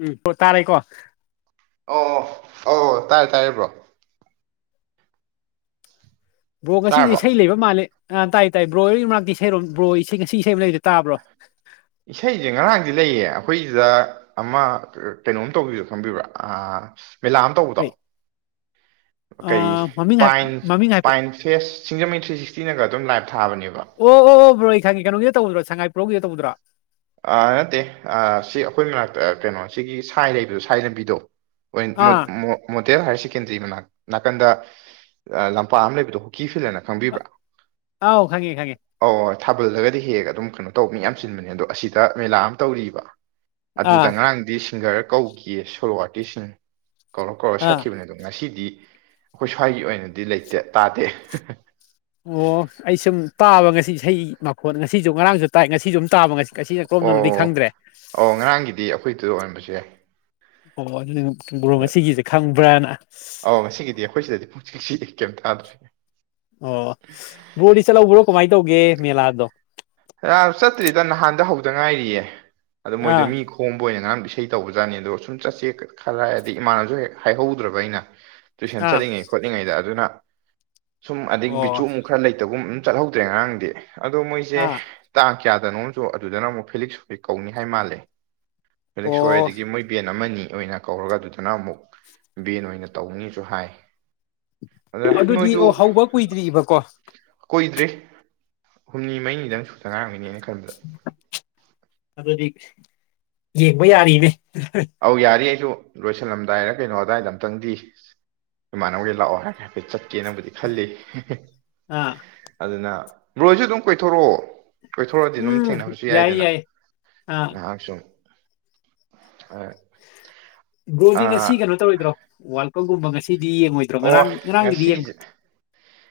ꯎꯝ ꯍ ꯇꯥꯔꯦꯀꯣ ꯑꯣ ꯑꯣ ꯇꯥꯔꯦ ꯇꯥꯔꯤꯕ꯭ꯔꯣ ꯕ꯭ꯔꯣ ꯉꯁꯤꯁꯦ ꯇꯥꯔꯕꯣ ꯏꯁꯩ ꯂꯩꯕ ꯃꯥꯜꯂꯦ ꯑ ꯇꯥꯏ ꯇꯥꯏ ꯕ꯭ꯔꯣ ꯌꯔꯒꯤ ꯃꯅꯥꯛꯇ ꯏꯁꯩꯔꯣꯝ ꯕ꯭ꯔꯣ ꯏꯁꯩꯁꯤ ꯏꯁꯩ ꯂꯩꯗꯤꯦ ꯇꯥꯕ꯭ꯔꯣ ꯑ ꯏꯁꯩꯁꯦ ꯉꯔꯥꯡꯗꯤ ꯂꯩꯌꯦ ꯑꯩꯈꯣꯏꯁꯤꯗ ꯑꯃ ꯀꯩꯅꯣꯝ ꯇꯧꯕꯤꯣ ꯈꯪꯕꯤꯕ꯭ꯔꯥ ꯃꯦꯂꯥ ꯑꯃ ꯇꯧꯕꯗꯣ ꯀꯩ ꯀꯩ ꯑꯥ ꯃꯃꯤꯡ ꯍꯥꯏ ꯄꯥꯏꯟ ꯃꯃꯤꯡ ꯍꯥꯏꯐꯦꯠ ꯄꯥꯏꯟ ꯐꯦꯁ ꯁꯤꯡꯖꯃꯩ ꯊ꯭ꯔꯤ ꯁꯤꯛꯁꯇꯤꯅꯒ ꯑꯗꯨꯝ ꯂꯥꯏꯞ ꯊꯥꯕꯅꯦꯕ ꯑꯣ ꯕꯣ ꯑꯩ ꯊꯥꯡꯉ ꯀꯩꯅꯣꯒꯤꯗ ꯇꯧꯗ꯭ꯔꯣ ꯁꯉꯥꯏꯄ꯭ꯔꯧꯒꯤꯗ ꯇꯧꯗ꯭ꯔꯣ ꯅꯠꯇꯦ ꯁꯤ ꯑꯩꯈꯣꯏ ꯃꯅꯥꯛꯇ ꯀꯩꯅꯣ ꯁꯤꯒꯤ ꯁꯥꯏ ꯂꯩꯕꯗꯣ ꯁꯥꯏ ꯂꯝꯕꯤꯗꯣ ꯑꯥ [inaudible] ꯃꯣꯗꯦꯜ ꯍꯥꯌꯔ ꯁꯦꯀꯦꯟꯗꯔꯤ ꯃꯅꯥꯛ ꯅꯥꯀꯟꯗ ꯂꯝꯄꯥꯛ ꯑꯃ ꯂꯩꯕꯗꯣ ꯍꯣꯀꯤ ꯐꯤꯜꯗꯅꯠꯇ ꯈꯪꯕꯤꯕ꯭ꯔꯥ ꯑꯥꯎ ꯈꯪꯉꯦ ꯈꯪꯉꯦ ꯑꯧ ꯊꯥꯕꯜꯗꯒꯗꯤ ꯍꯦꯛ ꯑꯗꯨꯝ ꯀꯩꯅꯣ ꯇꯧꯕ ꯃꯤ ꯌꯥꯝ ꯆꯤꯟꯕꯅꯦ ꯑꯗꯣ ꯑꯁꯤꯗ ꯃꯦꯂꯥ ꯑꯃ ꯇꯧꯔꯤꯕ ꯑꯗꯨꯗ ꯑꯥ ꯉꯔꯥꯡꯗꯤ ꯁꯤꯡꯒꯔ ꯀꯧꯈꯤꯌꯦ ꯁꯣꯂꯣ ꯑꯥꯔꯇꯤꯁꯁꯤꯡ ꯀꯧꯔ ꯀꯧꯔ ꯑꯥ ꯁꯛꯈꯤꯕꯅꯤ ꯑ ꯑꯗꯨꯣ ꯉꯁꯤꯗꯤ ꯑꯩꯈꯣꯏ ꯁ꯭ꯋꯥꯏꯒꯤ ꯑꯣꯏꯅꯗꯤ ꯂꯩꯇꯦ ꯇꯥꯗꯦ ꯑꯣ ꯑꯩ ꯁꯨꯝ ꯇꯥꯕ ꯉꯁꯤ ꯏꯁꯩ ꯃꯈꯣꯠ ꯉꯁꯤꯁꯨ ꯉꯔꯥꯡꯁꯨ ꯇꯥꯏ ꯉꯁꯤꯁꯨ ꯑꯗꯨꯝ ꯇꯥꯕ ꯉꯁꯤ ꯀꯁꯤꯅ ꯀꯣꯝꯗꯧꯅꯗꯤ ꯈꯪꯗ꯭ꯔꯦ ꯑꯣ ꯑꯣ ꯉꯔꯥꯡꯒꯤꯗꯤ ꯑꯩꯈꯣꯏꯗꯨꯗ ꯑꯣꯏꯔꯕꯁꯨ ꯌꯥꯏ ꯑꯣ ꯑꯗꯨꯅ꯭ꯔꯣ ꯉꯁꯤꯒꯤꯁꯦ ꯈꯪꯕ꯭ꯔꯥꯅ ꯉꯁꯤꯗꯤ ꯑꯩꯈꯣꯏꯁꯤꯗꯗꯤ ꯐ ꯁꯤꯁꯤ ꯀꯩꯝꯇ ꯇꯥꯗ꯭ꯔꯤ ꯑꯣ ꯔꯣꯗꯤ ꯆꯠꯍꯧꯕ꯭ꯔꯣ ꯀꯃꯥꯏꯅ ꯇꯧꯒꯦ ꯃꯦꯂꯥꯗꯣ ꯥ ꯆꯠꯇ꯭ꯔꯤꯗ ꯅꯍꯥꯟꯗ ꯍꯧꯗ ꯉꯥꯏꯔꯤꯌꯦ ꯑꯗꯣ ꯃꯣꯏꯗ ꯑꯥ ꯃꯤꯀꯣ ꯍꯣꯝꯕ ꯑꯣꯏꯅ ꯉꯔꯥꯡ ꯏꯁꯩ ꯇꯧꯕꯖꯥꯠꯅꯤ ꯑꯗꯣ ꯁꯨꯝ ꯆꯠꯁꯦ ꯈꯜꯂ ꯑꯗꯤ ꯏꯃꯥꯅꯁꯨ ꯍꯦꯛ ꯍꯥꯏꯍꯧꯗ꯭ꯔꯕ ꯑꯩꯅ ꯇꯨꯏꯁꯟ ꯑꯥ ꯆꯠꯂꯤꯉꯩ ꯈꯣꯠꯂꯤꯉꯩꯗ ꯑꯗꯨꯅ ꯁꯨꯝ ꯑꯩ ꯑꯣ ꯕꯤꯆꯨ ꯑꯃꯛ ꯈꯔ ꯂꯩꯇꯒꯨꯝ ꯆꯠꯍꯧꯗ꯭ꯔꯦ ꯉꯔꯥꯡꯗꯤ ꯑꯗꯣ ꯃꯣꯏꯁꯦ ꯑꯥ ꯇꯥꯡ ꯀꯌꯥꯗꯅꯣꯁꯨ ꯑꯗꯨꯗꯅ ꯑꯃꯨꯛ ꯐꯤꯂꯤꯛꯁ ꯍꯣꯏ ꯀꯧꯅꯤ ꯍꯥꯏ ꯃꯥꯜꯂꯦ ꯐꯂꯦꯛ ꯁꯣꯏ ꯑꯣ ꯑꯗꯒꯤ ꯃꯣꯏ ꯕꯦꯟ ꯑꯃꯅꯤ ꯑꯣꯏꯅ ꯀꯧꯔꯒ ꯑꯗꯨꯗꯨꯅ ꯑꯃꯨꯛ ꯕꯦꯟ ꯑꯣꯏꯅ ꯇꯧꯅꯤꯁꯨ ꯍꯥꯏ ꯑꯗꯨꯗꯤ ꯑꯣ ꯍꯧꯕ ꯀꯨꯏꯗ꯭ꯔꯤꯕꯑꯔꯤꯕꯀꯣ ꯀꯣꯏꯏꯗ꯭ꯔꯤ ꯍꯨꯝꯅꯤ ꯃꯔꯤꯅꯤꯗꯪ ꯁꯨꯛꯇ ꯉꯔꯝꯃꯤꯅꯦꯅ ꯑꯗꯨꯗꯤ ꯌꯦꯡꯕ ꯌꯥꯔꯤꯅꯦ ꯑꯧ ꯌꯥꯔꯤꯌꯦ ꯑꯩꯁꯨ ꯂꯣꯏꯁꯤꯜꯂꯝꯗꯥꯏꯔ ꯀꯩꯅꯣ ꯑꯗꯥꯏꯗ ꯑꯝꯛꯇꯪꯗꯤ ꯏꯃꯥꯟꯅꯕꯒꯤ ꯂꯥꯛꯑꯣ ꯍꯥꯏꯒ ꯍꯥꯏꯐꯦꯠꯀꯦꯅꯕꯨꯗꯤ ꯈꯜꯂꯤ ꯑꯥ ꯑꯗꯨꯅ ꯕꯣꯏꯁꯨ ꯑꯗꯨꯝ ꯀꯣꯏꯊꯣꯔꯛꯑꯣ ꯀꯣꯏꯊꯣꯛꯗꯤ ꯑꯗꯨꯝ ꯎꯝ ꯊꯦꯡꯅꯕꯁꯨ ꯌꯥꯏ ꯌꯥꯏꯗꯅ ꯌꯥꯏ ꯑꯥ ꯉꯥꯏꯍꯥꯛꯁꯨ ꯑ ꯕ꯭ꯔꯣꯁ ꯉꯁꯤ ꯀꯩꯅꯣ ꯇꯧꯔꯣꯏꯗ꯭ꯔꯣ ꯋꯥꯔꯜ ꯀꯞꯀꯨꯝꯕ ꯉꯁꯤꯗꯤ ꯌꯦꯡꯉꯣꯏꯗ꯭ꯔꯣ ꯑꯣ ꯉꯔꯥꯡ ꯉꯔꯥꯡꯒꯤꯗꯤ ꯉꯁꯤꯁꯦ ꯌꯦꯡꯕꯣ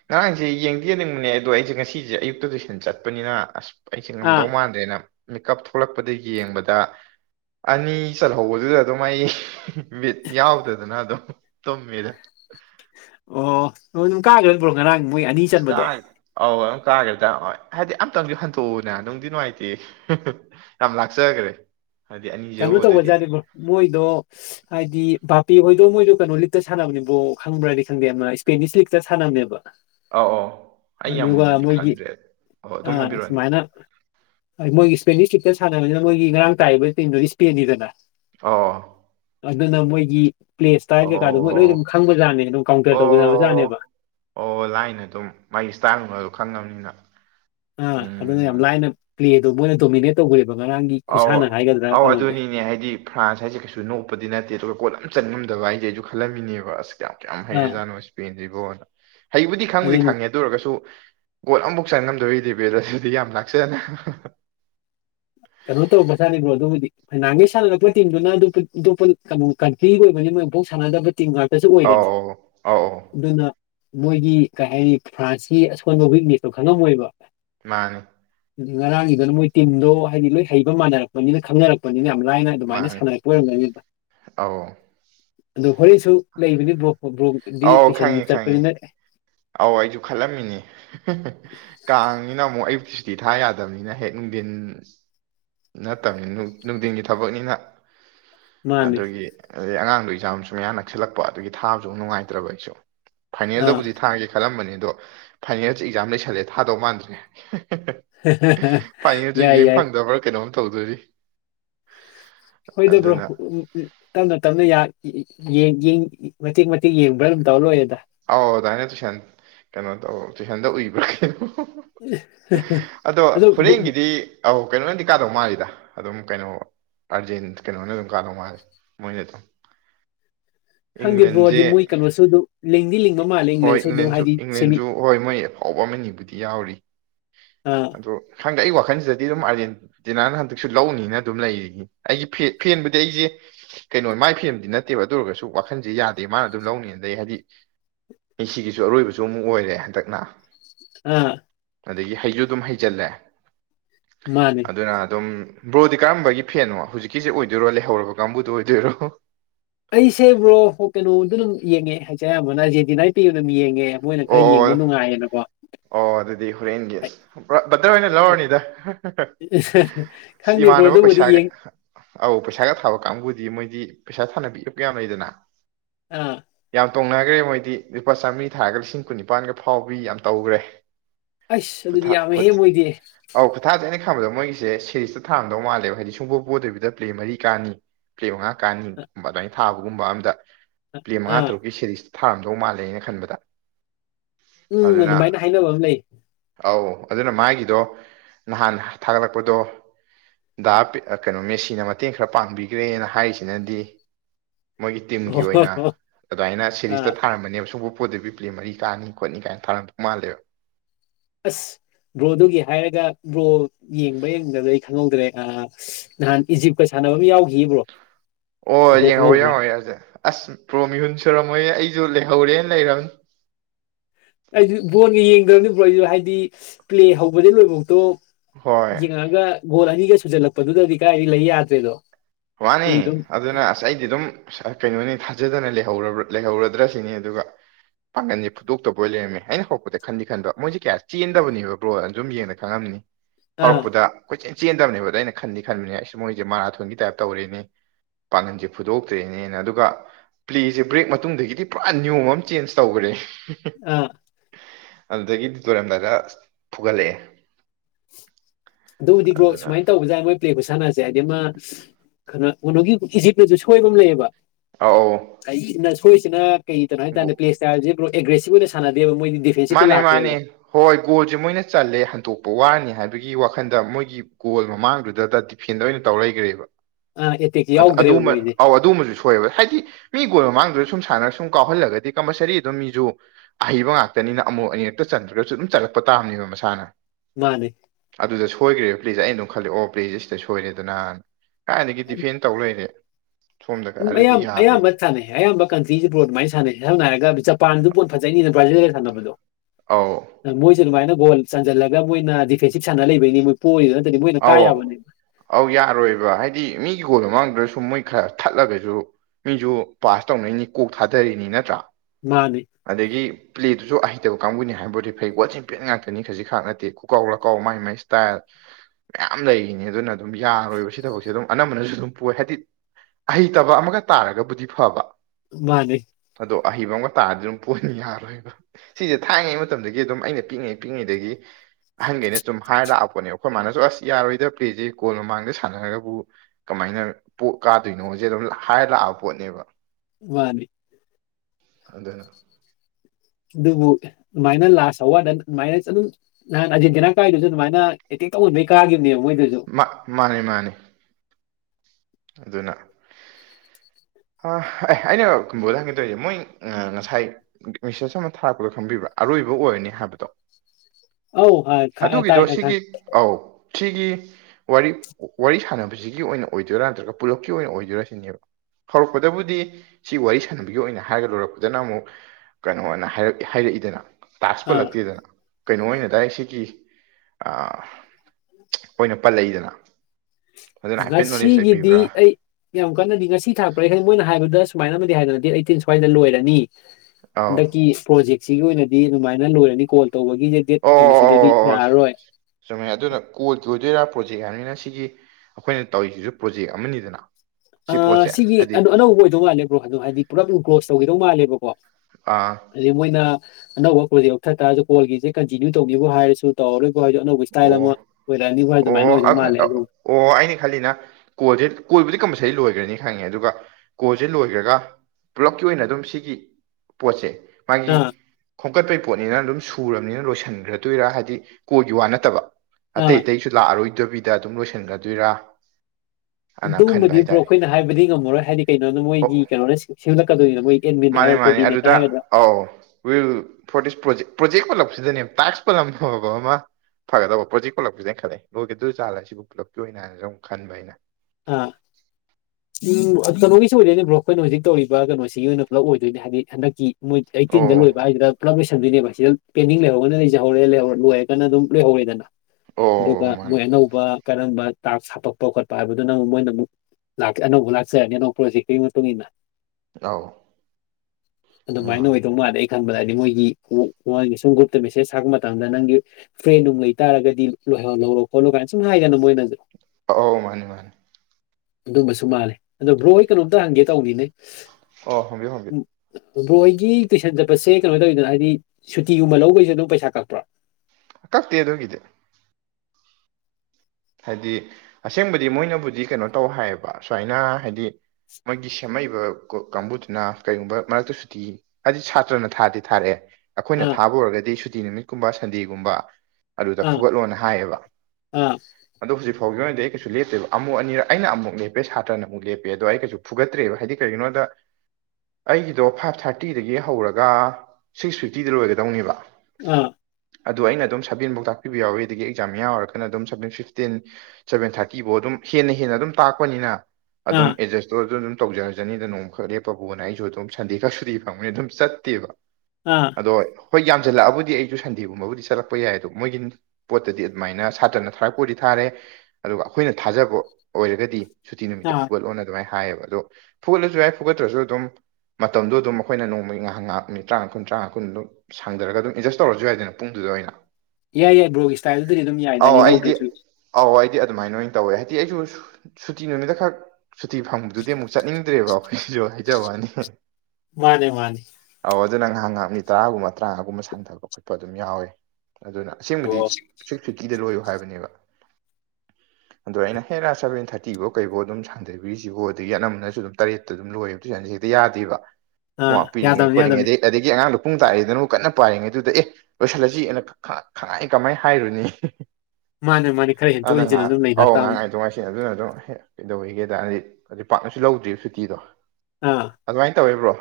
ꯉꯔꯥꯡꯁꯦ ꯌꯦꯡꯗꯦ ꯑꯗꯨꯅꯤꯡꯕꯛꯅꯦ ꯑꯗꯣ ꯑꯩꯁꯦ ꯉꯁꯤꯁꯦ ꯑꯌꯨꯛꯇꯗ ꯍꯦ ꯆꯠꯄꯅꯤꯅ ꯑꯁ ꯑꯩꯁꯦ ꯑꯥ ꯉꯝꯗꯧ ꯃꯥꯟꯗꯦꯅ ꯃꯦꯀꯞ ꯊꯣꯛꯂꯛꯄꯗ ꯌꯦꯡꯕꯗ ꯑꯅꯤ ꯆꯜꯍꯧꯕꯗꯨꯗ ꯑꯗꯨꯝ ꯑꯩ ꯃꯤꯠ ꯌꯥꯎꯗꯗꯅ ꯑꯗꯨꯝ ꯇꯨꯝꯃꯤꯗ ꯑꯣ ꯅ ꯑꯗꯨ ꯀꯥꯗꯣꯏꯕ꯭ꯔꯣ ꯉꯔꯥꯡ ꯃꯣꯏ ꯑꯅꯤ ꯑꯁ ꯆꯟꯕꯗꯣ ꯀꯥꯒ꯭ꯔꯦ ꯑꯧ ꯑꯗꯨ ꯀꯥꯒꯦꯗ ꯍꯥꯏꯗꯤ ꯑꯝꯇꯪꯁꯨ ꯍꯟꯇꯣꯛꯎꯅꯦ ꯅꯨꯡꯗꯤ ꯅꯨꯡꯉꯥꯏꯇꯦ ꯌꯥꯝ ꯂꯥꯛꯆ ꯒꯔꯦ ꯀꯩꯅꯣ ꯇꯧꯕꯖꯥꯠꯅꯦꯕꯣ ꯃꯣꯏꯗꯣ ꯍꯥꯏꯗꯤ ꯕꯥꯥꯄꯤ ꯍꯣꯏꯗꯣ ꯃꯣꯏꯗꯣ ꯀꯩꯅꯣ ꯂꯤꯛꯇ ꯁꯥꯟꯅꯕꯅꯤꯕꯣ ꯈꯪꯕ꯭ꯔꯗꯤ ꯈꯪꯗꯦ ꯌꯥꯝꯅ ꯏꯁꯄꯦꯅꯤꯁ ꯂꯤꯛꯇ ꯁꯥꯟꯅꯅꯦꯕ ꯑꯧ ꯑꯧ ꯑꯩ ꯌꯥꯝ ꯑꯗꯨꯒ ꯃꯨꯟꯅꯗꯤ ꯃꯣꯏꯒꯤ ꯈꯪꯗ꯭ꯔꯦ ꯑꯣ ꯑꯗꯨꯝ ꯑꯥ ꯍꯥꯏꯕꯤꯔꯛꯑꯣꯅꯦ ꯁꯨꯃꯥꯏꯅ ꯃꯣꯏꯒꯤ ꯏꯁꯄꯦꯅꯤꯁ ꯀꯤꯛꯀꯦꯠ ꯁꯥꯟꯅꯕꯅꯤꯅ ꯃꯣꯏꯒꯤ ꯉꯔꯥꯡ ꯇꯥꯏꯕ ꯇꯤꯝꯗꯨꯗꯤ ꯏꯁꯄꯦꯟꯅꯤꯗꯅ ꯑꯥ ꯑꯗꯨꯅ ꯃꯣꯏꯒꯤ ꯄ꯭ꯂꯦꯁꯇꯥꯏꯜ ꯑꯣ ꯀꯩꯀꯥꯗꯣ ꯃꯣꯏ ꯂꯣꯏ ꯑꯗꯨꯝ ꯈꯪꯕꯖꯥꯠꯅꯦ ꯑꯗꯨꯝ ꯀꯥꯎꯟꯇꯔ ꯑꯣ ꯇꯧꯕꯖꯕꯖꯥꯠꯅꯦꯕ ꯑꯣ ꯂꯥꯏꯅ ꯑꯗꯨꯝ ꯃꯥꯒꯤ ꯏꯁꯇꯥꯏꯜꯒꯨꯝꯕ ꯑꯗꯨ ꯈꯪꯉꯕꯅꯤꯅ ꯑ ꯑꯗꯨꯅ ꯌꯥꯝ ꯎꯝ ꯂꯥꯏꯅ ꯄ꯭ꯂꯦꯗꯣ ꯃꯣꯏꯅ ꯗꯣꯃꯤꯅꯦꯠ ꯇꯧꯈꯦꯕ ꯉꯔꯥꯡꯒꯤ ꯑꯧ ꯈꯨꯠꯁꯥꯟꯅ ꯍꯥꯏꯒꯗ꯭ꯔꯥ ꯑꯧ ꯀꯩꯅꯣꯁꯦ ꯑꯗꯨꯅꯤꯅꯦ ꯍꯥꯏꯗꯤ ꯐ꯭ꯔꯥꯟꯁ ꯍꯥꯏꯁꯦ ꯀꯩꯁꯨ ꯅꯣꯛꯞꯄꯗꯤ ꯅꯠꯇꯦ ꯑꯗꯨꯒ ꯀꯣꯠ ꯑꯃ ꯆꯠꯉꯝꯗꯕ ꯍꯥꯏꯁꯦ ꯑꯩꯁꯨ ꯈꯜꯂꯝꯃꯤꯅꯦꯕ ꯑꯁ ꯀꯌꯥꯝ ꯑꯥ ꯍꯩꯔꯦꯖꯥꯠꯅꯣ ꯁ ꯏꯁꯄꯦꯟꯁꯤꯕꯣꯅ ꯍꯩꯕꯨꯗꯤ ꯈꯪꯕꯨꯗꯤ ꯑꯗꯨꯅ ꯈꯪꯉꯦ ꯑꯗꯨ ꯑꯣꯏꯔꯒꯁꯨ ꯒꯣꯜ ꯑꯃꯐꯥꯎꯛ ꯆꯟ ꯉꯝꯗꯣꯔꯤꯗꯤꯦ ꯕꯗꯣ ꯑꯗꯨꯗꯤ ꯌꯥꯝ ꯂꯥꯛꯆꯦꯅ ꯀ ꯇꯕ ꯆꯥꯅꯤ ꯏꯔꯔꯕꯣꯗꯨꯕꯨꯗꯤ ꯐꯩꯅꯥꯟꯒꯤ ꯁꯟ ꯑꯗꯨꯏ ꯇꯤꯝꯗꯨꯅ ꯑꯇꯣꯞꯄ ꯑꯇꯣꯞꯄ ꯀꯟ ꯀꯟꯇ꯭ꯔꯤꯒꯤ ꯑꯣꯏꯕꯒꯤ ꯃꯣꯏ ꯑꯃꯐꯥꯎ ꯁꯥꯟꯅꯗꯕ ꯇꯤꯝ ꯉꯥꯛꯇꯁꯨ ꯑꯣꯏꯗꯅ ꯑꯧ ꯑꯧ ꯑꯧ ꯑꯗꯨꯅ ꯃꯣꯏꯒꯤ ꯀꯩ ꯍꯥꯏꯅꯤ ꯐ꯭ꯔꯥꯟꯁꯀꯤ ꯑꯁꯣꯟꯕ ꯋꯤꯛꯅꯦꯁꯇꯣ ꯈꯪꯉꯝꯃꯣꯏꯕ ꯃꯥꯅꯦ ꯉꯔꯥꯡꯒꯤꯗꯨꯅ ꯃꯣꯏ ꯇꯤꯝꯗꯣ ꯍꯥꯏꯗꯤ ꯂꯣꯏ ꯍꯩꯕ ꯃꯥꯟꯅꯔꯛꯄꯅꯤꯅ ꯈꯪꯅꯔꯛꯄ ꯄꯅꯤꯅ ꯌꯥꯝ ꯂꯥꯏꯅ ꯑꯗꯨꯃꯥꯏꯅ ꯃꯥꯅꯤ ꯁꯥꯟꯅꯔꯛꯄ ꯑꯣꯏꯔꯝꯒꯅꯤꯕ ꯑꯧ ꯑꯗꯨ ꯍꯣꯔꯦꯟꯁꯨ ꯂꯩꯕꯅꯤ ꯕ꯭ꯔꯣ ꯕ꯭ꯔꯣꯗꯤ ꯑꯧ ꯈꯪꯉꯦ ꯇꯨꯏꯁꯟꯗ ꯈꯪꯉꯦ ꯆꯠꯄꯅꯤꯅ ꯑꯧ ꯑꯩꯁꯨ ꯈꯜꯂꯝꯃꯤꯅꯦ ꯀꯥꯡꯅꯤꯅ ꯑꯃꯨꯛ ꯑꯌꯨꯛꯇꯤ ꯁꯨꯇꯤ ꯊꯥ ꯌꯥꯗꯕꯅꯤꯅ ꯍꯦꯛ ꯅꯨꯡꯊꯤꯟ ꯅꯠꯇꯕꯅꯤ ꯅꯨꯡꯊꯤꯟꯒꯤ ꯊꯕꯛꯅꯤꯅ ꯃꯥꯅꯤ ꯑꯗꯨꯒꯤ ꯑꯗꯩ ꯑꯉꯥꯡꯗꯣ ꯑꯦꯛꯖꯥꯝꯁꯨ ꯃꯌꯥ ꯅꯛꯁꯤꯜꯂꯛꯄ ꯑꯗꯨꯒꯤ ꯊꯥꯕꯁꯨ ꯅꯨꯡꯉꯥꯏꯇ꯭ꯔꯕ ꯑꯩꯁꯨ ꯑꯥ ꯐꯥꯏꯅꯦꯜꯗꯕꯨꯗꯤ ꯊꯥꯒꯦ ꯈꯜꯂꯝꯕꯅꯤ ꯑꯗꯣ ꯐꯥꯏꯅꯦꯜꯁ ꯑꯦꯛꯖꯥꯝ ꯂꯩꯁꯜꯂꯦ ꯊꯥꯗꯧ ꯃꯥꯟꯗ꯭ꯔꯦ ꯐꯅꯦꯁꯨ ꯌꯥꯏ ꯌꯦꯡ ꯌꯥꯏ ꯐꯪꯗꯕ꯭ꯔꯥ ꯀꯩꯅꯣꯝ ꯇꯧꯗꯣꯔꯤ ꯍꯣꯏꯗꯣꯏꯕ꯭ꯔꯣ ꯑꯗꯨꯅ ꯎ ꯇꯞꯅ ꯇꯞꯅ ꯃꯇꯦꯛ ꯃꯇꯦꯛ ꯌꯦꯡꯕ꯭ꯔꯥ ꯑꯗꯨꯝ ꯇꯧꯔ ꯂꯣꯏꯦꯗ ꯑꯧꯗꯥꯏꯅꯦ ꯇꯨꯏꯁꯥꯟ ꯀꯩꯅꯣ ꯇꯧ ꯇꯨꯏꯁꯥꯟꯗ ꯎꯏꯕ꯭ꯔꯥ ꯀ ꯑꯗꯣ ꯍꯣꯔꯦꯟꯒꯤꯗꯤ ꯑꯧ ꯀꯩꯅꯣꯅꯗꯤ ꯀꯥꯗꯧ ꯃꯥꯜꯂꯤꯗ ꯑꯗꯨꯝ ꯀꯩꯅꯣ ꯑꯥꯔꯖꯦꯟ ꯀꯩꯅꯣꯅ ꯑꯗꯨꯝ ꯀꯥꯗꯧ ꯃꯥꯜꯂꯤꯦ ꯃꯣꯏ [inaudible] ꯈꯪꯗꯦꯕ꯭ꯔꯣꯗꯤ ꯃꯣꯏ ꯀꯩꯅꯣꯁꯨ ꯑꯗꯨ ꯂꯤꯡꯗꯤ ꯂꯤꯡꯕ ꯃꯥꯜꯂꯦ ꯍꯣꯏ ꯏꯪꯂꯟꯁꯨ ꯑꯗꯨꯝ ꯏꯪꯂꯦꯟꯁꯨ ꯍꯥꯏꯗꯤ ꯁꯦꯃꯤ ꯏꯪꯂꯦꯟꯁꯨ ꯍꯣꯏ ꯃꯣꯏ ꯑꯐꯥꯎꯕ ꯑꯃꯅꯤꯕꯨꯗꯤ ꯌꯥꯎꯔꯤ ꯎꯝ ꯑꯗꯣ ꯈꯪꯗꯦ ꯑꯩ ꯋꯥꯈꯜꯁꯤꯗꯗꯤ ꯑꯗꯨꯝ ꯑꯥꯔꯖꯦꯟ ꯇꯤꯅꯥꯅ ꯍꯟꯗꯛꯁꯨ ꯂꯧꯅꯤꯅ ꯑꯗꯨꯝ ꯂꯩꯔꯤ ꯑꯩꯒꯤ ꯐꯦꯟꯕꯨꯗꯤ ꯑꯩꯁꯦ ꯀꯩꯅꯣ ꯃꯥꯏ ꯐꯦꯟꯗꯤ ꯅꯠꯇꯦꯕ ꯑꯗꯨ ꯑꯣꯏꯔꯒꯁꯨ ꯋꯥꯈꯟꯁꯦ ꯌꯥꯗꯦ ꯃꯥꯅ ꯑꯗꯨꯝ ꯂꯧꯅꯤꯅꯂꯩ ꯍꯥꯏꯗꯤ ꯃꯦꯁꯤꯒꯤꯁꯨ ꯑꯔꯣꯏꯕꯁꯨ ꯑꯃꯨꯛ ꯑꯣꯏꯔꯦ ꯍꯟꯗꯛꯅ ꯑꯥ ꯑꯗꯒꯤ ꯍꯩꯁꯨꯨ ꯑꯗꯨꯝ ꯍꯩꯖꯤꯜꯂꯦ ꯃꯥꯅꯦ ꯑꯗꯨꯅ ꯑꯗꯨꯝ ꯕ꯭ꯔꯣꯗꯤ ꯀꯔꯝꯕꯒꯤ ꯐꯦꯟꯅꯣ ꯍꯧꯖꯤꯛꯀꯤꯁꯦ ꯑꯣꯏꯗꯣꯏꯔꯣ ꯂꯩꯍꯧꯔꯕ ꯀꯥꯡꯕꯨꯗꯣ ꯑꯣꯏꯗꯣꯏꯔꯣ ꯑꯩꯁꯦ ꯕ꯭ꯔꯣ ꯀꯩꯅꯣꯗꯨꯣ ꯑꯗꯨꯝ ꯌꯦꯡꯉꯦ ꯑꯩꯁꯦ ꯑꯌꯥꯝꯕ ꯑꯥꯔꯖꯦꯟꯇꯤꯅꯥꯒꯤ ꯄ꯭ꯂꯦ ꯑꯗꯨꯝ ꯌꯦꯡꯉꯦ ꯃꯣꯏꯅ ꯈꯔ ꯑꯣ ꯌꯦꯡꯕ ꯑꯣ ꯅꯨꯡꯉꯥꯏꯌꯦꯅꯀꯣ ꯑꯣ ꯑꯗꯨꯗꯤ ꯍꯣꯔꯦꯟꯒꯤ ꯑꯁ ꯄꯨꯔꯥ ꯕ꯭ꯔꯗꯔ ꯍꯣꯏꯅ ꯂꯧꯔꯅꯤꯗ ꯈꯪꯗꯦ ꯕ꯭ꯔꯣ ꯏꯃꯥꯟꯅꯕ ꯑꯗꯨꯕꯨꯗꯤ ꯄꯩꯁꯥꯒ ꯌꯦꯡ ꯑꯧ ꯄꯩꯁꯥꯒ ꯊꯥꯕ ꯀꯥꯡꯕꯨꯗꯤ ꯃꯣꯏꯗꯤ ꯄꯩꯁꯥ ꯊꯥꯅꯕꯤ ꯌꯥꯝ ꯂꯩꯗꯅ ꯑꯥ ꯌꯥꯝ ꯇꯣꯡꯅꯈ꯭ꯔꯦ ꯃꯣꯏꯗꯤ ꯂꯨꯄꯥ ꯆꯥꯝꯔꯤ ꯊꯥꯔꯒ ꯂꯤꯁꯤꯡ ꯀꯨꯟꯅꯤꯄꯥꯥꯟꯒ ꯐꯥꯎꯕꯤ ꯌꯥꯝ ꯇꯧꯈ꯭ꯔꯦ ꯑꯁ ꯑꯗꯨꯗꯤ ꯈꯨꯨꯊꯥ ꯌꯥꯝꯃꯦꯍꯦ ꯈꯨꯠ ꯃꯣꯏꯗꯤ ꯑꯧ ꯈꯨꯊꯥꯁꯦ ꯑꯩꯅ ꯈꯪꯕꯗ ꯃꯣꯏꯒꯤꯁꯦ ꯁꯦꯔꯤꯁꯇ ꯊꯥꯔꯝꯗꯧ ꯃꯥꯜꯂꯦꯕ ꯍꯥꯏꯕꯗꯤ ꯁꯨꯡꯄꯣꯄꯣꯗꯕꯤꯗ ꯄ꯭ꯂꯦ ꯃꯔꯤ ꯀꯥꯅꯤ ꯄ꯭ꯂꯦ ꯃꯉꯥ ꯀꯥꯟꯅꯤꯒꯨꯝ ꯑꯗꯨꯃꯥꯏꯅ ꯊꯥꯕꯒꯨꯝꯕ ꯑꯝꯗ ꯄ꯭ꯂꯦ ꯃꯉꯥ ꯑꯥ ꯇꯔꯨꯛꯀꯤ ꯁꯦꯔꯤꯁꯇ ꯊꯥꯔꯝꯗꯧ ꯃꯥꯜꯂꯦ ꯑꯩꯅ ꯈꯟꯕꯗ ꯎꯝ ꯑꯗꯨꯅ ꯑꯗꯨꯃꯥꯏꯅ ꯍꯥꯏꯅꯕ ꯑꯃ ꯂꯩ ꯑꯧ ꯑꯗꯨꯅ ꯃꯥꯒꯤꯗꯣ ꯅꯍꯥꯟ ꯊꯥꯒꯠꯂꯛꯄꯗꯣ ꯗꯥ ꯀꯩꯅꯣ ꯃꯦꯁꯤꯅ ꯃꯇꯦꯡ ꯈꯔ ꯄꯥꯡꯕꯤꯈ꯭ꯔꯦꯅ ꯍꯥꯏꯔꯤꯁꯤꯅꯗꯤ ꯃꯣꯏꯒꯤ ꯇꯤꯝꯒꯤ ꯑꯣ ꯍꯣ ꯑꯣꯏꯅ ꯍꯣ ꯑꯗꯨꯃꯥꯏꯅ ꯑ ꯁꯤꯔꯤꯁꯇ ꯊꯥꯔꯝꯃꯅꯦꯕ ꯁꯨꯡꯄꯣꯄꯣꯗꯕꯤ ꯄ꯭ꯂꯦ ꯃꯔꯤ ꯀꯥꯅꯤ ꯈꯣꯠꯅꯤ ꯀꯥꯏꯅ ꯊꯥꯔꯝꯗꯧ ꯃꯥꯜꯂꯦꯕ ꯑꯁ ꯕ꯭ꯔꯣꯗꯨꯒꯤ ꯍꯥꯏꯔꯒ ꯕ꯭ꯔꯣ ꯌꯦꯡꯕ ꯌꯦꯡꯗꯕꯗ ꯑꯩ ꯈꯪꯍꯧꯗ꯭ꯔꯦ ꯑꯥ ꯅꯍꯥꯟ ꯏꯖꯤꯞꯀ ꯁꯥꯟꯅꯕ ꯑꯃ ꯌꯥꯎꯈꯤ ꯕ꯭ꯔꯣ ꯑꯣ ꯕ꯭ꯔꯣ ꯌꯦꯡꯍꯧꯋꯦ ꯈꯪꯍꯧꯕ꯭ꯔꯥ ꯌꯦꯡꯍꯧꯋꯦ ꯑꯁꯤ ꯑꯁ ꯕ꯭ꯔꯣ ꯃꯤꯍꯨꯟ ꯁꯨꯔꯝꯃꯣꯏꯌꯦ ꯑꯩꯁꯨ ꯂꯩꯍꯧꯔꯦꯅ ꯂꯩꯔꯕꯅꯤ ꯑꯩꯁꯨ ꯕꯣꯟꯒ ꯌꯦꯡꯗ꯭ꯔꯕꯅꯦ ꯕ꯭ꯔꯣ ꯑꯩꯁꯨ ꯍꯥꯏꯗꯤ ꯄ꯭ꯂꯦ ꯍꯧꯕꯗꯩ ꯂꯣꯏꯐꯥꯎꯇꯣ ꯍꯣꯏ ꯌꯦꯡꯉꯒ ꯒꯣꯜ ꯑꯅꯤꯒ ꯁꯨꯖꯜꯂꯛꯄꯗꯨꯗꯗꯤ ꯀꯥꯏ ꯂꯩ ꯌꯥꯗ꯭ꯔꯦꯗꯣ ꯋꯥꯅꯤ ꯑꯩ ꯑꯗꯨꯝ ꯑꯗꯨꯅ ꯑꯁ ꯑꯩ ꯑꯗꯨꯝ ꯑꯁ ꯑ ꯀꯩꯩꯅꯣꯅꯤ ꯊꯥꯖꯗꯅ ꯂꯩꯍꯧꯔꯕ꯭ꯔ ꯂꯩꯍꯧꯔꯗ꯭ꯔ ꯁꯤꯅꯤ ꯑꯗꯨꯒ ꯄꯥꯡꯒꯜꯖꯦ ꯐꯨꯗꯣꯛꯇꯕ ꯑꯣꯏ ꯂꯩꯔꯝꯃꯦ ꯑꯩꯅ ꯍꯧꯔꯛꯄꯗ ꯈꯟꯗꯤ ꯈꯟꯕ ꯃꯣꯏꯁꯦ ꯀꯌꯥ ꯆꯦꯟꯗꯕꯅꯦꯕ ꯕ꯭ꯔꯣ ꯑꯗꯨꯝ ꯌꯦꯡꯕꯗ ꯈꯪꯉꯝꯅꯤ ꯎ [inaudible] ꯍꯧꯥꯎꯔꯛꯄꯗ ꯀꯣꯏꯆꯦꯟ ꯆꯦꯟꯗꯕꯅꯦꯕꯗ ꯑꯩꯅ ꯈꯟꯗꯤ ꯈꯟꯕꯅꯤ ꯑꯁ ꯃꯣꯏꯁꯦ ꯃꯔꯥꯊꯣꯟꯒꯤ ꯇꯥꯏꯞ ꯇꯧꯔꯦꯅꯦ ꯄꯥꯡꯒꯟꯁꯦ ꯐꯨꯗꯣꯛꯇ꯭ꯔꯦꯅꯦꯅ ꯑꯗꯨꯒ ꯄ꯭ꯂꯦꯖꯦ ꯕ꯭ꯔꯦꯛ ꯃꯇꯨꯡꯗꯒꯤꯗꯤ ꯄꯨꯔꯥ ꯅꯤꯌꯣꯝ ꯑꯃ ꯆꯦꯟꯖ ꯇꯧꯒ꯭ꯔꯦ ꯑꯥ ꯑꯗꯨꯗꯒꯤꯗꯤ ꯂꯣꯏꯔꯝꯗꯥꯏꯗ ꯐꯨꯒꯠꯂꯛꯑꯦ ꯑꯗꯨꯕꯨꯗꯤꯕ꯭ꯔꯣ ꯑꯗꯨꯅ ꯁꯨꯥꯏ ꯇꯧꯕꯖꯥꯠꯅꯤ ꯃꯣꯏ ꯄ꯭ꯂꯦ ꯈꯨꯁꯥꯟꯅꯁꯦ ꯍꯥꯏꯗꯤ ꯑꯃꯥ ꯀꯩꯅꯣꯒꯤ ꯏꯖꯤꯞꯅꯁꯨ ꯁꯣꯏꯕ ꯑꯃ ꯂꯩꯌꯦꯕ ꯑꯧ ꯑꯧ ꯑꯩꯁꯤ ꯁꯣꯏꯁꯤꯅ ꯀꯩꯗꯅꯣ ꯍꯥꯏꯔꯛꯀꯥꯟꯗ ꯄ꯭ꯂꯦ ꯁ꯭ꯇꯥꯏꯜꯁꯦ ꯕ꯭ꯔꯣ ꯑꯦꯒ꯭ꯔꯦꯁꯤꯞ ꯑꯣꯏꯅ ꯁꯥꯟꯅꯗꯦꯕ ꯃꯣꯏꯗꯤꯗꯤ ꯃꯥꯅꯦ ꯃꯥꯅꯦ ꯍꯣꯏ ꯒꯣꯜꯁꯦ ꯃꯣꯏꯅ ꯆꯜꯂꯦ ꯍꯟꯇꯣꯛꯄ ꯋꯥꯔꯅꯤ ꯍꯥꯏꯕꯒꯤ ꯋꯥꯈꯟꯗ ꯃꯣꯏꯒꯤ ꯒꯣꯜ ꯃꯃꯥꯡꯗꯨꯗ ꯐꯦꯟꯗ ꯑꯣꯏꯅ ꯇꯧ ꯂꯩꯈꯒ꯭ꯔꯦꯕ ꯑ ꯑꯦꯇꯦꯛꯁꯦ ꯑꯗ ꯌꯥꯎꯗ꯭ꯔꯦꯕ ꯑꯗꯨꯃꯠ ꯃꯣꯏꯁꯦ ꯑꯧ ꯑꯗ ꯑꯗꯨꯃꯁꯨ ꯁꯣꯏꯑꯕ ꯍꯥꯏꯗꯤ ꯃꯤ ꯒꯣꯜ ꯃꯃꯥꯡꯗꯨꯗ ꯁꯨꯝ ꯁꯥꯟꯅꯔꯒ ꯁꯨꯝ ꯀꯥꯎꯍꯜꯂꯒꯗꯤ ꯀꯝꯄꯜꯁꯔꯤ ꯑꯗꯨꯝ ꯃꯤꯁꯨ ꯑꯍꯩꯕ ꯉꯥꯛꯇꯅꯤꯅ ꯑꯃꯨꯛ ꯑꯅꯤꯔꯛꯇ ꯆꯟꯗ꯭ꯔꯒꯁꯨ ꯑꯗꯨꯝ ꯆꯠꯂꯛꯄ ꯇꯥꯕꯅꯦꯕ ꯃꯁꯥꯅ ꯃꯥꯅꯦ ꯑꯗꯨꯗ ꯁꯣꯏꯈ꯭ꯔꯦꯕ ꯄ꯭ꯂꯦꯖꯦ ꯑꯩꯅ ꯑꯗꯨꯝ ꯈꯜꯂꯦ ꯑꯣ ꯄ꯭ꯂꯦꯖꯤ ꯁꯤꯗ ꯁꯣꯏꯔꯦꯗꯅ ꯀꯥꯏꯗꯒꯤ ꯗꯤꯐꯦꯟꯗ ꯇꯧ ꯂꯩꯔꯦ ꯁꯣꯝꯗꯒ ꯎꯝ ꯑꯗꯨꯗꯤ ꯑꯌꯥꯝ ꯌꯥꯔꯣꯏ ꯑꯌꯥꯝꯕ ꯁꯥꯟꯅꯩ ꯑꯌꯥꯝꯕ ꯀꯟꯇ꯭ꯁꯤꯁꯨ ꯕꯣ ꯑꯗꯨꯃꯥꯏꯅ ꯁꯥꯝꯅ ꯍꯥꯏꯔꯒ ꯖꯄꯥꯟꯗꯨ ꯕꯣꯜ ꯐꯖꯩꯅꯦ ꯕ꯭꯭ꯔꯥꯖꯤꯜꯒ ꯁꯥꯟꯅꯕꯗꯣ ꯑꯧ ꯅ ꯃꯣꯏꯁꯨ ꯑꯗꯨꯃꯥꯏꯅ ꯒꯣꯜ ꯆꯟꯖꯜꯂꯒ ꯃꯣꯏꯅ ꯗꯤꯐꯦꯟꯁꯤꯞ ꯁꯥꯟꯅ ꯂꯩꯕꯩꯅꯤ ꯃꯣꯏ ꯄꯣꯔꯤꯗꯨ ꯅꯠꯇꯗꯤ ꯃꯣꯏꯅ ꯀꯥ ꯑꯧ ꯌꯥꯕꯅꯦꯕ ꯑꯧ ꯌꯥꯔꯣꯏꯕ ꯍꯥꯏꯗꯤ ꯃꯤꯒꯤ ꯒꯣꯜ ꯃꯃꯥꯡꯗꯨꯗ ꯁꯨꯝ ꯃꯣꯏ ꯈꯔ ꯊꯠꯂꯒꯁꯨ ꯃꯤꯁꯨ ꯄꯥꯁ ꯇꯧꯅꯩꯅꯤ ꯀꯣꯛ ꯊꯥꯗꯔꯤꯅꯤ ꯅꯠꯇ꯭ꯔꯥ ꯃꯥꯅꯦ ꯑꯗꯒꯤ ꯄ꯭ꯂꯦꯗꯨꯁꯨ ꯑꯍꯩꯇꯕ ꯀꯥꯡꯕꯨꯅꯤ ꯍꯥꯏꯕ ꯑꯣꯏꯔꯗꯤ ꯐꯩ ꯋꯥꯜ ꯆꯦꯝꯄꯤꯌꯟ ꯉꯥꯛꯇꯅꯤ ꯈꯖꯤꯛ ꯈꯔꯥꯛ ꯅꯠꯇꯦ ꯈꯨꯀꯥꯎ ꯂꯀꯥꯎ ꯃꯥꯏ ꯃꯥꯏ ꯁꯇꯥꯏꯜ ꯃꯌꯥꯝ ꯂꯩꯔꯤꯅꯦ ꯑꯗꯨꯅ ꯑꯗꯨꯝ ꯌꯥꯔꯣꯏꯕ ꯁꯤ ꯊꯕꯛꯁꯦ ꯑꯗꯨꯝ ꯑꯅꯝꯕꯅꯁꯨ ꯑꯗꯨꯝ ꯄꯣꯏ ꯍꯥꯏꯗꯤ ꯑꯍꯩꯇꯕ ꯑꯃꯒ ꯇꯥꯔꯒꯕꯨꯗꯤ ꯐꯕ ꯃꯥꯅꯤ ꯑꯗꯣ ꯑꯍꯩꯕ ꯑꯃꯒ ꯇꯥꯔꯗꯤ ꯑꯗꯨꯝ ꯄꯣꯅꯤ ꯌꯥꯔꯣꯏꯕ ꯁꯤꯁꯦ ꯊꯥꯏꯅꯉꯩ ꯃꯇꯝꯗꯒꯤ ꯑꯗꯨꯝ ꯑꯩꯅ ꯄꯤꯛꯏꯉꯩ ꯄꯤꯛꯏꯉꯩꯗꯒꯤ ꯑꯍꯟꯈꯩꯅ ꯆꯨꯝ ꯍꯥꯏꯔ ꯂꯥꯛꯑꯄꯣꯅꯦ ꯑꯩꯈꯣꯏ ꯃꯥꯅꯁꯨ ꯑꯁ ꯌꯥꯔꯣꯏꯗ ꯄ꯭ꯂꯦꯖꯦ ꯒꯣꯜ ꯃꯃꯥꯡꯗ ꯁꯥꯟꯅꯔꯕꯨ ꯀꯃꯥꯏꯅ ꯄꯣ ꯀꯥꯗꯣꯏꯅꯣꯖꯦ ꯑꯗꯨꯝ ꯍꯥꯏꯔ ꯂꯥꯛꯑꯕ ꯄꯣꯠꯅꯦꯕ ꯋꯥꯅꯤ ꯑꯗꯨꯅ ꯑꯗꯨꯕꯨ ꯑꯗꯨꯃꯥꯏꯅ ꯂꯥꯁꯇ ꯑꯋꯥꯔꯗ ꯑꯗꯨꯃꯥꯏꯅ ꯏꯁ ꯑꯗꯨꯝ ꯅꯍꯥꯟ ꯑꯥꯔꯖꯦꯟꯇꯤꯅꯥ ꯀꯥꯏꯗꯨꯁꯨ ꯑꯗꯨꯃꯥꯏꯅ ꯑꯦꯇꯦꯛ ꯇꯧꯍꯟꯕꯒꯤ ꯀꯥꯈꯤꯕꯅꯦꯕ ꯃꯣꯏꯗꯨꯁꯨ ꯃꯥ ꯃꯥꯅꯦ ꯃꯥꯅꯦ ꯑꯗꯨꯅ ꯑ ꯑꯦ ꯑꯩꯅ ꯕ꯭ꯔꯣꯗ ꯍꯪꯒꯦ ꯇꯧꯔꯤꯁꯦ ꯃꯣꯏꯅ ꯉꯁꯥꯏ ꯃꯦꯁꯦꯁ ꯑꯃ ꯊꯥꯔꯛꯄꯗꯣ ꯈꯪꯕꯤꯕ꯭ꯔꯥ ꯑꯔꯣꯏꯕ ꯑꯣꯏꯔꯅꯤ ꯍꯥꯏꯕꯗꯣ ꯑꯧ ꯑ ꯈ- ꯑ ꯑꯗꯨꯒꯤꯗꯣ ꯇꯥꯏ ꯈꯥꯏ ꯁꯤꯒꯤ ꯑꯥꯎ ꯁꯤꯒꯤ ꯋꯥꯔꯤ ꯋꯥꯔꯤ ꯁꯥꯟꯅꯕꯖꯤꯒꯤ ꯑꯣꯏꯅ ꯑꯣꯏꯗꯣꯏꯔ ꯅꯠꯇ꯭ꯔꯒ ꯄꯨꯂꯞꯀꯤ ꯑꯣꯏꯅ ꯑꯣꯏꯗꯣꯏꯔ ꯁꯤꯅꯦꯕ ꯍꯧꯔꯛꯄꯗꯕꯨꯗꯤ ꯁꯤ ꯋꯥꯔꯤ ꯁꯥꯟꯅꯕꯒꯤ ꯑꯣꯏꯅ ꯍꯥꯏꯔꯒ ꯂꯣꯏꯔꯛꯄꯗꯅ ꯑꯃꯨꯛ ꯀꯩꯅꯣꯅ ꯍꯥꯏꯔꯛ ꯍꯥꯏꯔꯛꯏꯗꯅ ꯇꯥꯁ ꯑꯥ ꯄꯜꯂꯛꯇꯦꯗꯅ ꯀꯩꯅꯣ ꯑꯣꯏꯅ ꯗꯥꯏꯔꯦꯛ ꯁꯤꯒꯤ ꯑꯣꯏꯅ ꯄꯜꯂꯛꯏꯗꯅ ꯑꯗꯨꯅ ꯍꯥꯏꯐꯦꯠ ꯅꯣꯂꯦꯖ ꯉꯁꯤꯒꯤꯗꯤ ꯂꯩꯕꯤꯕ꯭ꯔꯥ ꯑꯩ ꯌꯥꯝ ꯀꯟꯅꯗꯤ ꯉꯁꯤ ꯊꯥꯛꯄ꯭ꯔꯥ ꯈꯪꯗꯦ ꯃꯣꯏꯅ ꯍꯥꯏꯕꯗ ꯁꯨꯃꯥꯏꯅ ꯑꯃꯗꯤ ꯍꯥꯏꯗꯅ ꯗꯦꯠ ꯑꯩꯇꯤꯟ ꯁ꯭ꯋꯥꯏꯗ ꯂꯣꯏꯔꯅꯤ ꯑꯧ ꯍꯟꯗꯛꯀꯤ ꯄ꯭ꯔꯣꯖꯦꯛꯁꯤꯒꯤ ꯑꯣꯏꯅꯗꯤ ꯑꯗꯨꯃꯥꯏꯅ ꯂꯣꯏꯔꯅꯤ ꯀꯣꯜ ꯇꯧꯕꯒꯤ ꯗꯦꯠ [inaudible] ꯑꯣ ꯑꯣ ꯀꯩꯅꯕꯁꯤꯗꯗꯤ ꯑꯣ ꯑꯣ ꯌꯥꯔꯔꯣꯏ ꯆꯨꯝꯃꯦ ꯑꯗꯨꯅ ꯀꯣꯜꯒꯤ ꯑꯣꯏꯗꯣꯏꯔꯥ ꯄ꯭ꯔꯣꯖꯦꯛ ꯍꯥꯏꯕꯅꯤꯅ ꯁꯤꯒꯤ ꯑꯩꯈꯣꯏꯅ ꯇꯧꯔꯤꯁꯤꯁꯨ ꯄ꯭ꯔꯣꯖꯦꯛ ꯑꯃꯅꯤꯗꯅ ꯑ ꯁꯤ ꯄꯣꯠꯁꯦ ꯁꯤꯒꯤ ꯍꯥꯏꯗꯤ ꯑꯅꯧꯕ ꯑꯣꯏꯗꯧ ꯃꯥꯜꯂꯦ ꯕ꯭ꯔꯣ ꯑꯗꯨ ꯍꯥꯏꯗꯤ ꯄꯨꯂꯞ ꯒ꯭ꯔꯣꯁ ꯇꯧꯈꯤꯗꯧ ꯃꯥꯜꯂꯦꯕꯀꯣ ꯑꯥ ꯑꯗ ꯃꯣꯏꯅ ꯑꯅꯧꯕ ꯄ꯭ꯔꯣꯖꯦꯛ ꯂꯧꯊ ꯇꯥꯔꯁꯨ ꯀꯣꯜꯒꯤꯖꯦ ꯀꯟꯇꯤꯅ꯭ꯌꯨ ꯇꯧꯒꯦꯕꯨ ꯍꯥꯏꯔꯁꯨ ꯇꯧꯔꯔꯣꯏꯀꯣ ꯍꯥꯢꯔꯁꯨ ꯑꯅꯧꯕ ꯁꯇꯥꯏꯜ ꯑꯣ ꯑꯃ ꯑꯣꯏꯔꯛꯑꯅꯤ ꯍꯣꯏ ꯑꯗꯨꯃꯥꯏꯅ ꯑꯣ ꯑꯣꯏꯗꯧ ꯑ- ꯃꯥꯜꯂꯦ ꯑ- ꯑꯗꯨ ꯑꯣ ꯑꯩꯅ ꯈꯜꯂꯤꯅ ꯀꯣꯜꯖꯦ ꯀꯣꯏꯕꯨꯗꯤ ꯀꯝꯄꯜꯁꯔꯤ ꯂꯣꯏꯈꯒ꯭ꯔꯅꯤ ꯈꯪꯉꯦ ꯑꯗꯨꯒ ꯀꯣꯜꯁꯦ ꯂꯣꯏꯒ꯭ꯔꯒ ꯄꯨꯂꯞꯀꯤ ꯑꯣꯏꯅ ꯑꯗꯨꯝ ꯁꯤꯒꯤ ꯄꯣꯠꯁꯦ ꯃꯥꯒꯤ ꯑꯥ ꯈꯣꯝꯀꯠꯄꯒꯤ ꯄꯣꯠꯅꯤꯅ ꯑꯗꯨꯝ ꯁꯨꯔꯝꯅꯤꯅ ꯂꯣꯏꯁꯟꯒ꯭ꯔꯗꯣꯏꯔꯥ ꯍꯥꯏꯗꯤ ꯀꯣꯜꯒꯤ ꯋꯥ ꯅꯠꯇ ꯅꯠꯇꯕ ꯑꯥ ꯑꯇꯩ ꯑꯇꯩꯁꯨ ꯂꯥꯛꯑꯔꯣꯏꯗꯕꯤꯗ ꯑꯗꯨꯝ ꯂꯣꯏꯁꯤꯟꯒꯗꯣꯏꯔꯥ ꯑꯅ ꯈꯟꯕ ꯑꯗꯨꯨꯝꯕꯗꯤ ꯕ꯭ꯔꯣ ꯍꯥꯏꯇꯥꯔꯦ ꯑꯩꯈꯣꯏꯅ ꯍꯥꯏꯕꯗꯤ ꯉꯝꯃꯔꯣꯏ ꯍꯥꯏꯗꯤ ꯀꯩꯅꯣꯗꯣ ꯃꯣꯏꯒꯤ ꯀꯩꯅꯣꯅ ꯁꯦ ꯁꯦꯝꯂꯛꯀꯗꯣꯏꯅꯤ ꯃꯣꯏ ꯑꯦꯗꯃꯤꯟ ꯃꯥꯅꯤ ꯍꯥꯏꯔ ꯃꯥꯅꯤ ꯑꯗꯨꯗ ꯀꯣꯑꯣꯗꯤꯅꯦꯇꯔ ꯍꯥꯏꯒꯗ꯭ꯔꯥ ꯑꯥꯎ ꯋꯤꯟ ꯐꯣꯔ ꯄ꯭ꯔꯣꯖꯦꯛ ꯄ꯭ꯔꯣꯖꯦꯛ ꯄꯂꯞꯁꯤꯗꯅꯦ ꯇꯥꯛꯁ ꯄꯜꯂꯝꯕ ꯐꯕ ꯑꯃ ꯐꯒꯗꯕ ꯄ꯭ꯔꯣꯖꯦꯛ ꯄꯨꯜꯂꯛꯄꯁꯤꯗꯅ ꯈꯜꯂꯦ ꯂꯣꯏꯒꯗꯁꯨ ꯆꯥꯂꯦꯕꯨ ꯄꯨꯂꯄ ꯑꯣꯏꯅ ꯍꯥꯏꯅꯁꯨ ꯁꯨꯝ ꯈꯟꯕ ꯑꯩꯅ ꯑ ꯎ ꯑ [inaudible] ꯁꯤ ꯑꯣꯏꯗꯣꯏꯅꯦ ꯕ꯭ꯔꯣ ꯑꯩꯈꯣꯏꯅ ꯍꯧꯖꯤꯛ ꯇꯧꯔꯤꯕ ꯀꯩꯅꯣꯁꯤꯒꯤ ꯑꯣꯏꯅ ꯄꯨꯂꯞ ꯑꯣꯏꯗꯣꯏꯅꯤ ꯍꯥꯏꯗꯤ ꯍꯟꯗꯛꯀꯤ ꯃꯣꯏ ꯑꯩꯇꯤꯟꯗ ꯑꯣ ꯂꯣꯏꯕ ꯍꯥꯏꯗꯨꯅ ꯄꯨꯂꯞ ꯂꯣꯏꯁꯤꯟꯗꯣꯏꯅꯦꯕ ꯁꯤꯗ ꯄꯦꯟꯗꯤꯡ ꯂꯩꯍꯧꯒꯅꯗꯤ ꯂꯩꯖꯍꯧꯔꯦ ꯂꯣꯏꯔꯒꯥꯟꯅ ꯑꯗꯨꯝ ꯂꯩꯍꯧꯔꯦꯗꯅ ꯑꯣ ꯑꯗꯨꯒ ꯃꯥꯅꯤ ꯃꯣꯏ ꯑꯅꯧꯕ ꯀꯔꯝꯕ ꯇꯥꯛꯁ ꯍꯥꯄꯛꯄ ꯈꯣꯠꯄ ꯍꯥꯏꯕ ꯑꯗꯨꯅ ꯑꯃꯨꯛ ꯃꯣꯏꯅ ꯑꯃꯨꯛ ꯂꯥꯛꯆꯔꯅꯤ ꯑꯅꯧ ꯄꯨ꯭ꯔꯣꯖꯤꯛꯒꯤ ꯃꯇꯨꯡ ꯏꯟꯅ ꯑꯧ ꯑꯗꯨꯃꯥꯏꯅ ꯃꯥꯅꯤ ꯑꯣꯏꯗꯧ ꯃꯥꯜꯂꯦ ꯑꯩ ꯈꯥꯟꯕꯗ ꯍꯥꯏꯗꯤ ꯃꯣꯏꯒꯤ ꯃꯣꯏꯒꯤ ꯁꯨꯝ ꯒ꯭ꯔꯨꯞꯇ ꯃꯦꯁꯦꯖ ꯊꯥꯔꯛꯄ ꯃꯇꯝꯗ ꯅꯪꯒꯤ ꯐ꯭ꯔꯦꯟ ꯅꯨꯡ ꯂꯩꯇꯥꯥꯔꯒꯗꯤ ꯂꯣꯢꯔꯣ ꯈꯣꯠꯂꯣ ꯀꯥꯏꯅ ꯁꯨꯝ ꯍꯥꯏꯗꯅ ꯃꯣꯏꯅꯁꯨ ꯑꯥꯎ ꯃꯥꯅꯦ ꯃꯥꯅꯦ ꯑꯗꯨꯝꯕꯁꯨ ꯃꯥꯜꯂꯦ ꯑꯗꯣ ꯕ꯭ꯔꯣ ꯍꯣꯏ ꯀꯩꯅꯣꯝꯇ ꯍꯪꯒꯦ ꯇꯧꯅꯤꯅꯦ ꯑꯥꯍ ꯍꯪꯕꯤꯌꯨ ꯍꯪꯕꯤꯌꯨ ꯕ꯭ꯔꯣ ꯍꯣꯏꯒꯤ ꯇꯨꯏꯁꯟ ꯆꯠꯄꯁꯦ ꯀꯩꯅꯣ ꯇꯧꯢꯗꯅ ꯍꯥꯏꯗꯤ ꯁꯨꯇꯤꯒꯨꯝꯕ ꯂꯧꯕꯩꯁꯨ ꯑꯗꯨꯝ ꯄꯩꯁꯥ ꯀꯛꯄ꯭ꯔꯣ ꯀꯥꯛꯇꯦ ꯑꯗꯨꯒꯤꯗꯤ ꯍꯥꯏꯗꯤ ꯑꯁꯦꯡꯕꯗꯤ ꯃꯣꯏꯅꯕꯨꯗꯤ ꯀꯩꯅꯣ ꯇꯧ ꯍꯥꯏꯌꯦꯕ ꯁꯨꯃꯥꯏꯅ ꯍꯥꯏꯗꯤ ꯃꯣꯏꯒꯤ ꯁꯦꯝꯃꯛꯏꯕ ꯀꯥꯡꯕꯨꯗꯨꯅ ꯀꯔꯤꯒꯨꯝꯕ ꯃꯔꯛꯇ ꯁꯨꯇꯤ ꯍꯥꯢꯗꯤ ꯁꯥꯇ꯭ꯔꯅ ꯊꯥꯔꯗꯤ ꯊꯥꯔꯛꯑꯦ ꯑꯩꯈꯣꯏꯅ ꯑꯥ ꯊꯥꯕ ꯑꯣꯏꯔꯒꯗꯤ ꯁꯨꯇꯤ ꯅꯨꯃꯤꯠꯀꯨꯝꯕ ꯁꯟꯗꯦꯒꯨꯝꯕ ꯑꯗꯨꯗ ꯑꯥ ꯐꯨꯒꯠꯂꯣꯅ ꯍꯥꯏꯌꯦꯕ ꯑꯥ ꯑꯗꯣ ꯍꯧꯖꯤꯛ ꯐꯥꯎꯒꯤ ꯑꯣꯏꯅꯗꯤ ꯑꯩꯩ ꯀꯩꯁꯨ ꯂꯦꯞꯇꯦꯕ ꯑꯃꯨꯛ ꯑꯅꯤꯔꯛ ꯑꯩꯅ ꯑꯃꯨꯛ ꯂꯦꯞꯄꯦ ꯁꯥꯇ꯭ꯔꯅ ꯑꯃꯨꯛ ꯂꯦꯞꯄꯦ ꯑꯗ ꯑꯩ ꯀꯩꯁꯨ ꯐꯨꯒꯠꯇ꯭ꯔꯦꯕ ꯍꯥꯏꯗꯤ ꯀꯔꯤꯒꯤꯅꯣꯗ ꯑꯩꯒꯤꯗꯣ ꯐꯥꯏꯚ ꯊꯥꯔꯇꯤꯗꯒꯤ ꯍꯧꯔꯒ ꯁꯤꯛꯁ ꯐꯤꯞꯇꯤꯗ ꯂꯣꯏꯒꯗꯧꯅꯦꯕ ꯑꯥ ꯑꯗꯨ ꯑꯩꯅ ꯑꯗꯨꯝ ꯁꯕꯦꯟꯐꯧ ꯇꯥꯛꯄꯤꯕ ꯌꯥꯎꯋ ꯑꯗꯒꯤ ꯑꯦꯛꯥꯝ ꯌꯥꯎꯔꯒꯅ ꯑꯗꯨꯝ ꯁ ꯇꯦꯟ ꯁꯚꯦꯟ ꯊꯥꯔꯇꯤꯕꯨꯥꯎ ꯑꯗꯨꯝ ꯍꯦꯟꯅ ꯍꯦꯟꯅ ꯑꯗꯨꯝ ꯇꯥꯛꯄꯅꯤꯅ ꯑꯥ ꯑꯗꯨꯝ ꯑꯦꯖꯁ ꯑꯗꯣ ꯑꯗꯨꯝ ꯇꯧꯖꯔꯖꯅꯤꯗ ꯅꯣꯡꯃꯈꯛ ꯂꯦꯞꯄꯕꯣꯅ ꯑꯩꯁꯨ ꯑꯗꯨꯝ ꯁꯟꯗꯦ ꯈꯔ ꯁꯨꯗꯤ ꯐꯪꯒꯅꯤ ꯑꯗꯨꯝ ꯆꯠꯇꯦꯕ ꯑ ꯑꯗꯣ ꯍꯣꯏ ꯌꯥꯝꯁꯤꯜꯂꯛꯑꯕꯨꯗꯤ ꯑꯩꯁꯨ ꯁꯟꯗꯦꯒꯨꯝꯕꯕꯨꯗꯤ ꯆꯠꯂꯛꯄ ꯌꯥꯏ ꯑꯗꯣ ꯃꯣꯏꯒꯤ ꯄꯣꯠꯇꯗꯤ ꯑꯗꯨꯃꯥꯏꯅ ꯁꯥꯇꯅ ꯊꯥꯔꯄꯣꯔꯤ ꯊꯥꯔꯦ ꯑꯗꯨꯒ ꯑꯩꯈꯣꯏꯅ ꯊꯥꯖꯕ ꯑꯣꯏꯔꯒꯗꯤ ꯁꯨꯇꯤ ꯅꯨꯃꯤꯠꯇ ꯑꯥ ꯐꯨꯒꯠ ꯑꯣꯅ ꯑꯗꯨꯃꯥꯏ ꯍꯥꯏꯌꯦꯕ ꯑꯗꯨ ꯐꯨꯒꯠꯂꯁꯨ ꯌꯥꯏ ꯐꯨꯒꯠꯇ꯭ꯔꯁꯨ ꯑꯗꯨꯝ ꯃꯇꯝꯗꯨ ꯑꯗꯨꯝ ꯑꯩꯈꫭꯏꯅ ꯅꯣꯡꯃ ꯉꯥꯍꯥꯛ ꯉꯥꯍꯥꯛꯅꯤ ꯃꯤꯅꯤꯠ ꯇꯔꯥꯉꯥ ꯀꯨꯟ ꯇꯔꯥꯉꯥ ꯀꯨꯟꯗꯨ ꯁꯥꯡꯗꯔꯒ ꯑꯗꯨꯝ ꯑꯦꯖꯁ ꯇꯧꯔꯖꯨ ꯌꯥꯏꯗꯅ ꯄꯨꯡꯗꯨꯗ ꯑꯣꯏꯅ ꯌꯥꯏ ꯌꯥꯏ ꯕ꯭ꯔꯣꯒꯤ ꯏꯁꯇꯥꯏꯜꯗꯨꯗꯤ ꯑꯗꯨꯝ ꯑꯧ ꯌꯥꯏꯗꯥꯏꯅꯦ ꯑꯩꯗꯤ ꯂꯧꯗ꯭ꯔꯖꯨ ꯑꯧ ꯑꯩꯗꯤ ꯑꯗꯨꯃꯥꯏꯅ ꯑꯣꯏꯅ ꯇꯧꯋꯦ ꯍꯥꯏꯗꯤ ꯑꯩꯁꯨ ꯁꯨ ꯁꯨꯇꯤ ꯅꯨꯃꯤꯠꯇ ꯈꯛ ꯁꯨꯇꯤ ꯐꯪꯕꯗꯨꯗꯤ ꯑꯃꯨꯛ ꯆꯠꯅꯤꯡꯗ꯭ꯔꯦꯕ ꯑꯩꯈꯣꯏꯖꯨ ꯍꯥꯏꯖꯕꯩ ꯋꯥꯅꯤ ꯃꯥꯅꯦ ꯃꯥꯅꯦ ꯑꯧ ꯑꯗꯨꯅ ꯉꯥꯍꯥꯛ ꯉꯥꯍꯥꯛ ꯃꯤꯅꯠ ꯇꯔꯥꯒꯨꯝꯕ ꯇꯔꯥꯉꯥꯒꯨꯝꯕ ꯁꯥꯡꯊꯕ ꯈꯣꯠꯄ ꯑꯗꯨꯝ ꯌꯥꯎꯋꯦ ꯑꯗꯨꯅ ꯑꯁꯦꯡꯕꯗꯤ ꯑꯣ ꯁꯤꯛꯁ ꯐꯤꯐꯇꯤꯗ ꯂꯣꯏꯌꯣ ꯍꯥꯏꯕꯅꯦꯕ ꯑꯗꯣ ꯑꯩꯅ ꯍꯦꯟꯅ ꯁꯕꯦꯟ ꯊꯥꯔꯇꯤꯐꯥꯎ ꯀꯩꯕꯣ ꯑꯗꯨꯝ ꯁꯥꯟꯊꯕꯤꯔꯤꯁꯤꯕꯣ ꯑꯗꯒꯤ ꯑꯅꯝꯕꯅꯁꯨ ꯑꯗꯨꯝ ꯇꯔꯦꯠ ꯑꯗꯨꯝ ꯂꯣꯏꯌꯦꯕ ꯇꯨꯏꯁꯟꯁꯦ ꯍꯦꯛꯇ ꯌꯥꯗꯦꯕ ꯑꯥ ꯎꯥꯛ ꯄꯤꯔꯤꯉꯦ ꯌꯥꯗꯕꯅꯤ ꯈꯣꯠꯂꯤꯉꯩ ꯌꯥꯗꯕꯅꯤ ꯑꯗꯩ ꯑꯗꯒꯤ ꯑꯉꯥꯡꯗꯣ ꯄꯨꯡ ꯇꯥꯔꯏꯗꯅꯨ ꯀꯟꯅ ꯄꯥꯏꯔꯤꯉꯩꯗꯨꯗ ꯑꯦ ꯂꯣꯏꯁꯤꯜꯂꯁꯤ ꯑꯩꯅ ꯀꯃꯥꯏ ꯀꯃꯥꯏ ꯍꯥꯏꯔꯨꯅꯤ ꯃꯥꯅꯦ ꯃꯥꯅꯦ ꯈꯔ ꯍꯦꯟꯇꯣꯛ ꯑꯗ ꯉ ꯍꯦꯟꯖꯤꯟ ꯑꯗꯨꯝ ꯂꯩꯅ ꯑꯧ ꯉꯥꯡ ꯇꯥꯕꯅꯤ ꯉꯥꯏꯗ ꯉꯥꯏꯁꯤ ꯑꯗꯨꯅ ꯑꯗꯨꯝ ꯀꯩꯗꯧꯋꯒꯦ ꯇꯔꯅꯗꯤ ꯑꯗꯨꯩ ꯄꯥꯛꯅꯁꯨ ꯌꯥ ꯂꯧꯗ꯭ꯔꯤꯕ ꯁꯨꯇꯤꯗꯣ ꯑꯥ ꯑꯗꯨꯃꯥꯏꯅ ꯇꯧꯔꯤꯕ꯭ꯔꯣ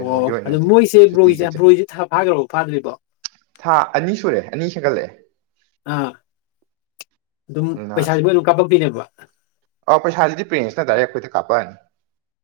ꯑꯣ ꯑꯗꯨꯗꯣ ꯃꯣꯏꯁꯦ ꯕ꯭ꯔꯣꯏꯁꯦ ꯕ꯭ꯔꯣꯏꯁꯦ ꯐꯥꯈ꯭ꯔꯕ ꯐꯥꯗ꯭ꯔꯤꯕꯣ ꯊꯥ ꯑꯅꯤ ꯁꯨꯔꯦ ꯑꯅꯤ ꯍꯦꯟꯒꯠꯂꯛꯑꯦ ꯑꯥ ꯑꯗꯨꯝ ꯄꯩꯁꯥꯖꯦ ꯃꫭꯏꯅꯗꯨꯝ ꯀꯥꯞꯄꯛꯇꯣꯏꯅꯦꯕ ꯑꯧ ꯄꯩꯁꯥꯖꯤꯗꯤ ꯄꯦꯟꯁꯇ ꯗꯥꯏꯔꯦꯛ ꯑꯩꯈꯣꯏꯗ ꯀꯥꯞꯄꯛꯑꯅꯤ